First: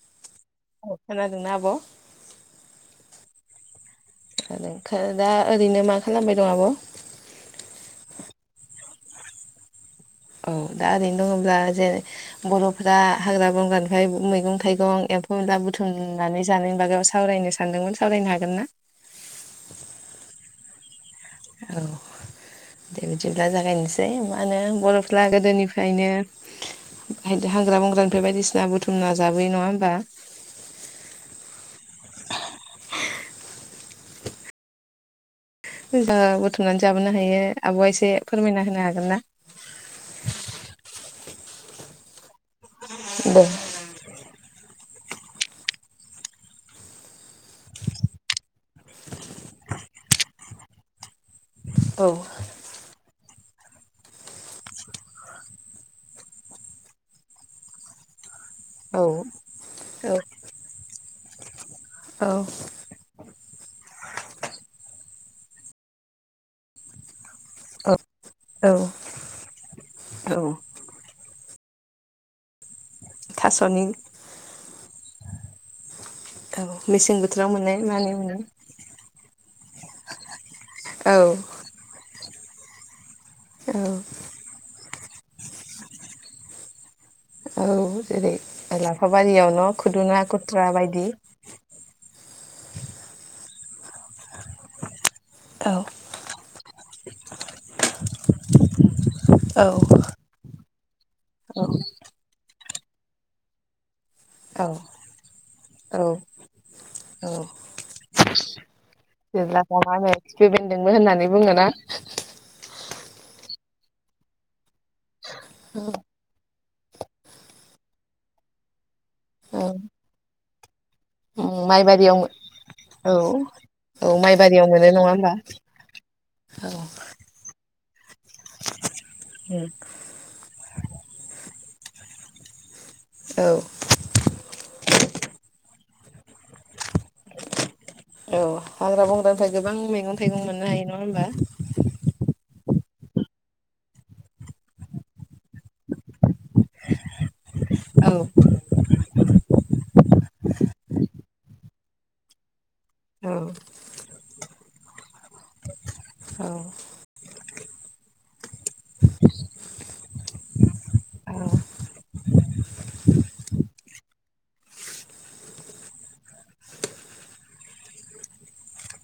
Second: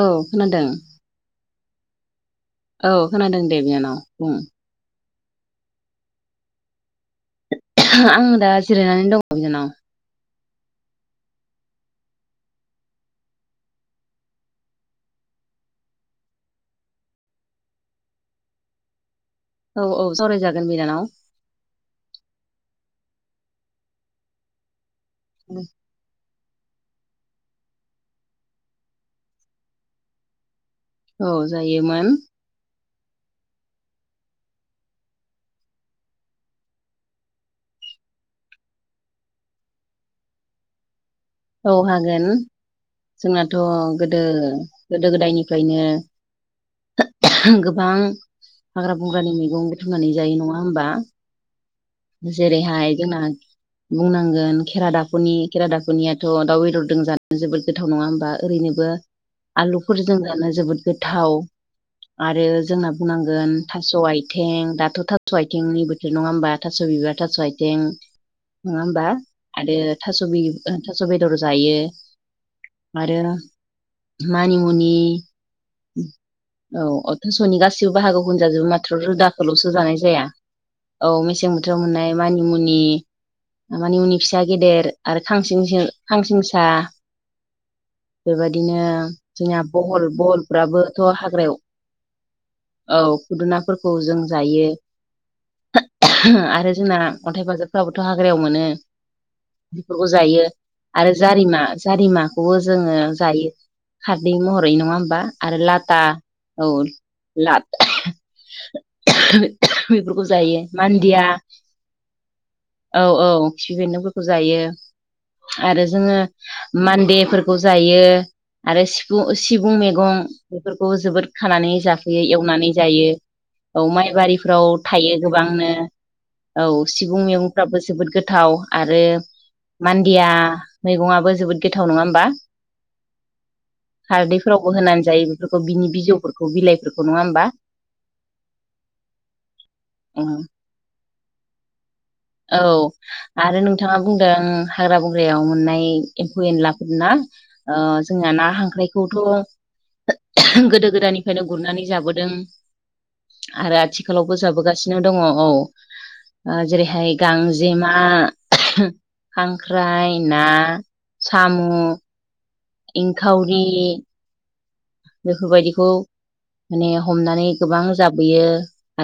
औ खोनादों औ खोनादोंना आब'? औ खोनादों दे बिनानाव बुं दा ओरैनो मा खालामबाय दं आब'? आं दा जिरायनानै दङ बिनानाव औ दा ओरैनो दङब्ला जे बर'फ्रा हाग्रा बंग्रानिफ्राय मैगं थाइगं एम्फौ एनला बुथुमनानै जानायनि बागायाव सावरायनो सानदोंमोन सावरायनो हागोन ना औ औ सावराय जागोन बिनानाव औ दे बिदिब्ला जागायनसै मा होनो बर'फ्रा गोदोनिफ्रायनो हाग्रा बंग्रानिफ्राय बायदिसिना बुथुमना जाबोयो नङा होमबा औ जायोमोन जबा बुथुमनानै जाबोनो हायो आब'आ एसे फोरमायना होनो हागोन ना? औ हागोन दे जोंनाथ' गोदो गोदो गोदायनिफ्रायनो गोबां हाग्रा बंग्रानि मैगं बुथुमनानै जायो नङा होमबा औ जेरैहाय जोंना बुंनांगोन खेरा दाफ'नि खेरा दाफ'नियाथ' दाउ बेदरदों जानो जोबोद गोथाव नङा होमबा ओरैनोबो औ आलुफोर जों दानो जोबोद गोथाव औ आरो जोंना बुंनांगोन थास' आइथें दाथ' थास' आथेंनि बोथोर नङा होमबा थास' बिबार थास' आइथें नङा होमबा आरो थास' औ बि ओ थास' बेदर जायो आरो थास'नि मानिमुनि औ अ मेसें बोथोराव थास'नि मोननाय गासिबो मानि बाहागो मोनो खौनो जाजोबो माथ्र' रोदा खो ल'सो जानाय जाया औ मेसें बोथोराव मोननाय मानिमुनि औ आ मानि मुनि फिसा गेदेर आरो खांसिंसिं खांसिं सा औ जेरै बेबादिनो लाफा बारियाव जोंनिआ न' बहल खुदुना खुथ्रा बायदि बहलफ्राबोथ' हाग्रायाव औ खुदुनाफोरखौ जों जायो औ [unintelligible] आरो जोंना अन्थाइ बाजाबफ्राबोथ' हाग्रायाव मोनो औ बिफोरखौ जायो आरो जारिमा जारिमाखौबो जोङो जायो खारदै औ महरै नङा होमबा आरो लाथा औ औ औ लाथ जेब्ला मा [unintelligible] होनो बेफोरखौ खिफि जायो बेन्दोंबो मान्दिया होननानै बुङोना औ-औ खिफि बेन्दोंफोरखौ जायो आरो जोङो मान्देफोरखौ जायो आरो सिफु औ सिबुं मेगं बेफोरखौबो जोबोद खानानै माइबारियाव जाफैयो एवनानै जायो औ औ माइबारियाव माइबारिफ्राव मोनो नङा थायो गो होमबा बांनो औ सिबुं मैगंफ्राबो जोबोद गोथाव आरो मान दिया मैगङाबो जोबोद गोथाव नङा होमबा औ खारदैफोरावबो होनानै जायो बेफोरखौ बिनि बिजौफोरखौ बिलाइफोरखौ नङा होमबा औ हाग्रा बंग्रानिफ्राय गोबां मेगं थाइगं मोननो हायो नङा होमबा औ आरो नोंथाङा बुंदों हाग्रा बंग्रायाव मोननाय एम्फौ एनलाफोर ना ओ औ जोंना ना हांख्रायखौथ' [unintelligible] गोदो गोदायनिफायनो गुरनानै जाबोदों औ आरो आथिखालावबो जाबोगासि नो दङ औ जेरैहाय गांजेमा खांख्राइ ना साम' इंखावरि बेफोरबायदिखौ माने हमनानै गोबां जाबोयो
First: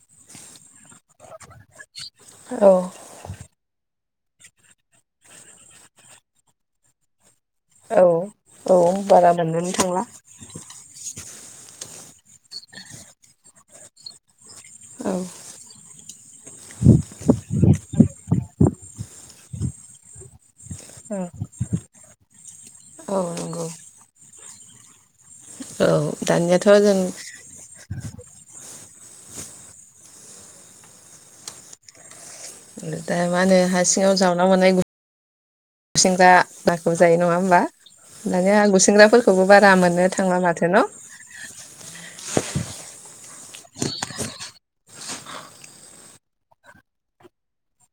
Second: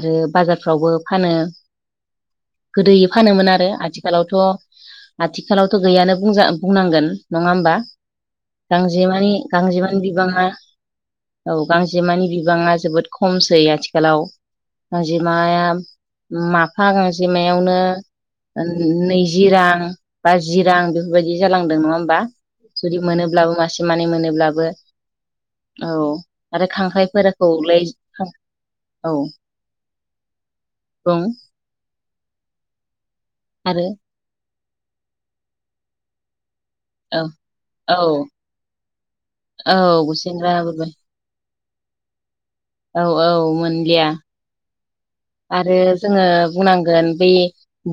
आरो बाजारफ्रावबो फानो औ औ गोदोयै फानोमोन आरो आथिखालावथ' आथिखालावथ' गैयानो बुंजा बुंनांगोन नङा होमबा औ औ बारा गांजेमानि मोननोनो गांजेमानि थांला बिबाङा औ गांजेमानि बिबाङा जोबोद खमसै आथिखालाव औ गांजेमाया माफा गांजेमायावनो ओ नैजि रां बाजि रां बेफोरबायदि जालांदों नङा होमबा जुदि औ मोनोब्लाबो नंगौ मासे मानै मोनोब्लाबो औ आरो दानियाथ' जों खांख्रायफोरा औलाय औ बुं होनो आरो हारसिङाव जावना मोननाय गुसेंग्रा नाखौ जायो औ नङा होमबा औ दानि आं गुसेंग्राफोरखौबो औ बारा मोननो थांला गुसेंग्रा माथो न' बोरबाय औ औ मोनलिया आरो जोङो बुंनांगोन बै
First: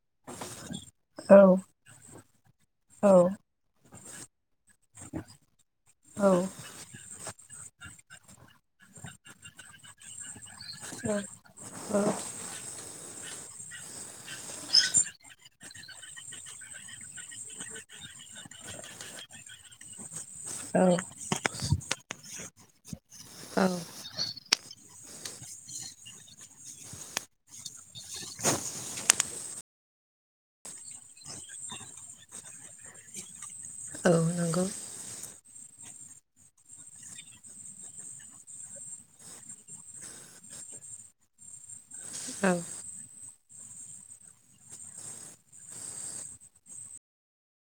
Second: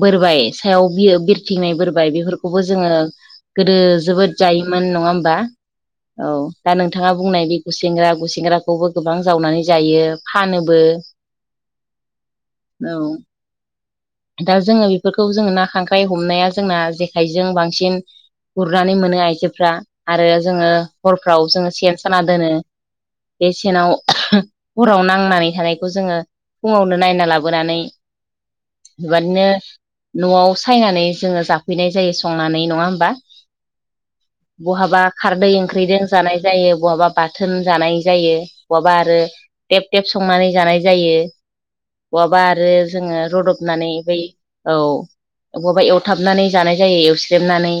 बोरबाय सायाव औ बिरथिंनाय बोरबाय बेफोरखौ खौबो जोङो औ गोदो जोबोद जायोमोन नङा होमबा औ दा नोंथाङा बुंनाय बे गुसेंग्रा गुसेंग्राखौबो गोबां जावनानै जायो फानोबो ओ औ दा जोङो बेफोरखौ जोङो ना खांख्राइ हमनाया जोंना जेखाइजों बांसिन गुरनानै मोनो आइजोफ्रा आरो जोङो औ हरफ्राव जोङो सेन साना दोनो औ बेसेनाव हराव नांनानै थानायखौ जोङो फुङावनो नायना लाबोनानै [unintelligible] न'आव सायनानै जोङो जाफैनाय जायो संनानै नङा होमबा औ औ बहाबा खारदै ओंख्रिजों जानाय जायो बहाबा बाथोन जानाय जायो। बहाबा आरो टेब टेब संनानै जानाय जायो। बहाबा औ आरो जोङो रदब [unintelligible] औ बबबा एवथाबनानै जानाय जायो एवस्रेबनानै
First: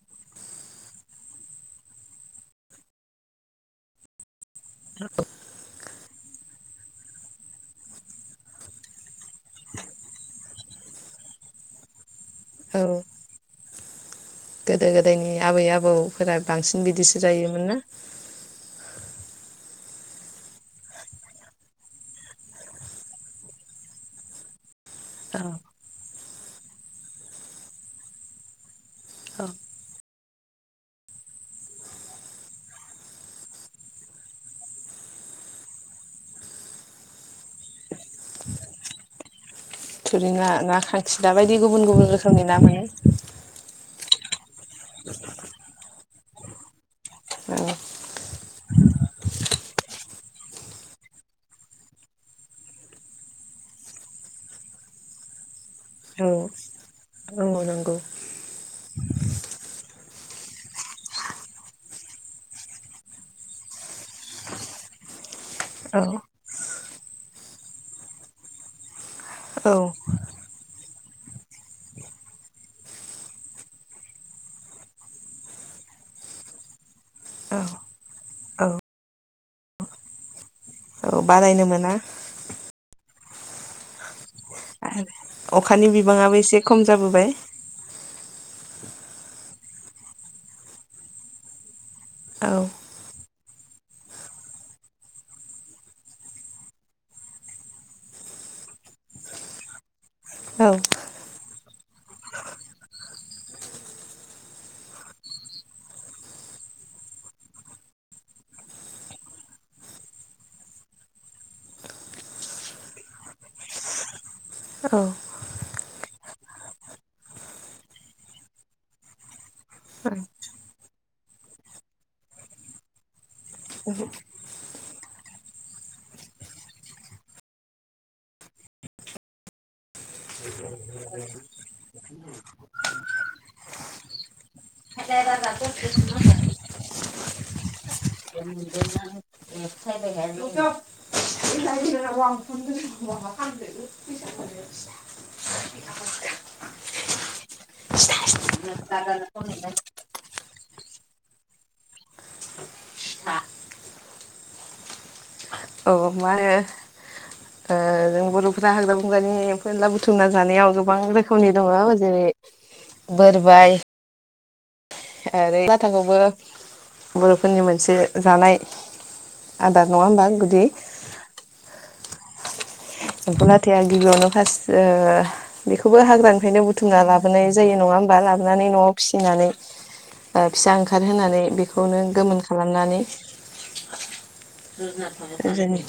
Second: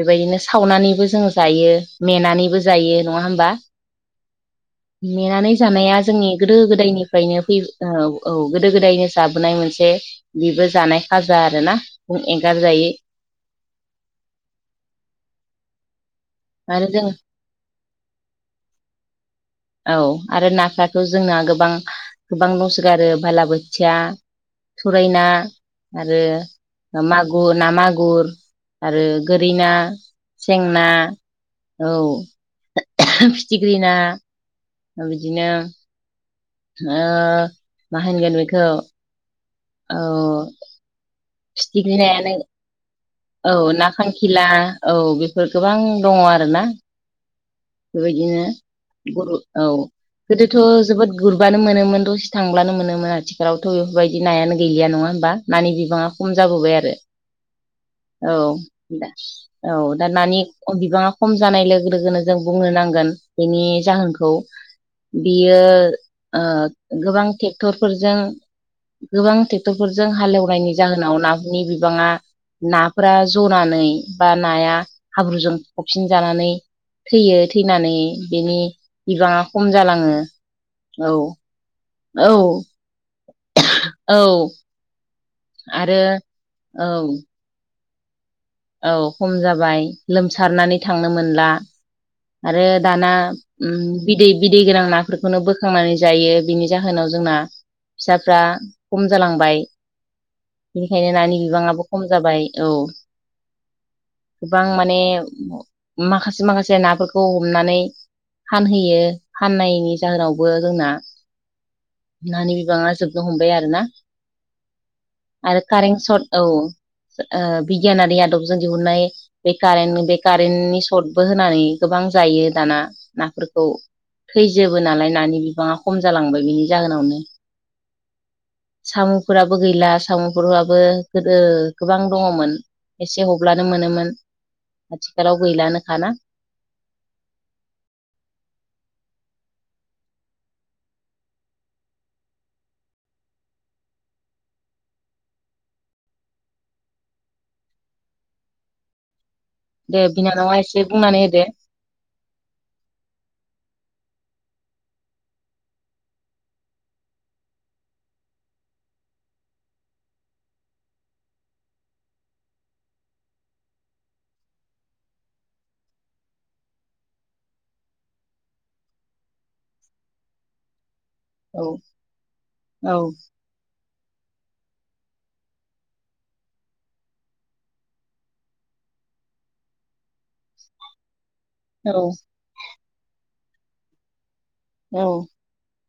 बेबायदिनो सावनानैबो जोंङ जायो मेनानैबो जायो नङा होमबा नेनानै जानाया जोंनि गोदो गोदायनिफ्रायनो फै औ औ गोदो गोदायनो जा बोनाय मोनसे बेबो जानाय खाजा आरोना औ एंगारजायै। गोदो गोदायनि आबै आबौफोरा बांसिन आरो जों बिदिसो जायोमोन ना। औ आरो नाफ्राथ जोंना गोबां गोबां न'स गारो बालाबोथिया थुरायना औ आरो मागुर ना मागुर आरो औ गोरिना सेंना औ फिथिख्रि ना बिदिनो मा होनगोन बेखौ औ थुरि ना ना खांखिलाा बायदि गुबुन फिथिख्रि गुबुन नायानो रोखोमनि ना मोनो औ ना खांखिला औ बेफोर गोबां दङ आरोना बेबायदिनो गु औ गोदोथ' जोबोद गुरबानो मोनोमोन दसे थांब्लानो मोनोमोन आथिखालावथ' बेफोरबायदि नायानो गैलिया नङा होमबा? नानि बिबाङा औ खम जाबोबाय आरो औ औ नंगौ औ दा औ दा नानि बिबाङा खम जानाय लोगो लोगोनो जों बुंनो नांगोन बेनि जाहोनखौ बियो औ गोबां ट्रेक्टरफोरजों गोबां औ ट्रेक्टरफोरजों हालेवनायनि जाहोनाव नानि बिबाङा नाफोरा जनानै बा नाया हाब्रुजों फबसिन जानानै थैयो थैनानै बेनि औ बिबाङा खम जालाङो औ बारायनो मोना औ औ आरो अखानि आरो बिबाङाबो एसे खम औ जाबोबाय औ खम जाबाय लोमसारनानै थांनो मोनला औ आरो दाना बिदै बिदै गोनां नाफोरखौनो बोखांनानै जायो बिनि जाहोनाव जोंना फिसाफ्रा खम जालांबाय औ बेनिखायनो नानि बिबाङा खम जाबाय औ गोबां माने माखासे माखासे नाफोरखौ हमनानै फानहैयो फाननायनि जाहोनावबो जोंना नानि बिबाङा जोबनो हमबाय आरो ना औ आरो कारेन्ट सर्ट औ बिगियानारि आदबजों दिहुनाय बे कारेन्ट बे कारेन्टनि सर्टबो होनानै गोबां जायो दाना नाफोरखौ थैजोबो नालाय नानि बिबाङा खम जालांबाय बिनि जाहोनावनो साम'फोराबो गैला साम'फोराबो गोदो गोबां दङमोन एसे हब्लानो मोनोमोन आथिखालाव गैलानोखाना बे ए थाय लगाय आरो [unintelligible] [unintelligible] [unintelligible] दे बिनानावा एसे बुंनानै होदो औ मा होनो ओ बर'फोरा हाग्रा बंग्रानि एम्फौ एनला बुथुमना जानायाव गोबां रोखोमनि दङ जेरै बोरबाय ओरै लाथाखौबो बर'फोरनि मोनसे जानाय आदार नङा होमबा गुदि औ औ एम्फौ लाथाया गिबियावनो फार्स्ट बेखौबो हाग्रानिफ्रायनो बुथुमना लाबोनाय जायो नङा हबा लाबोनानै न'आव फिसिनानै फिसा ओंखार होनानै बे खौनो गोमोन खालामनानै औ औ गोदोनि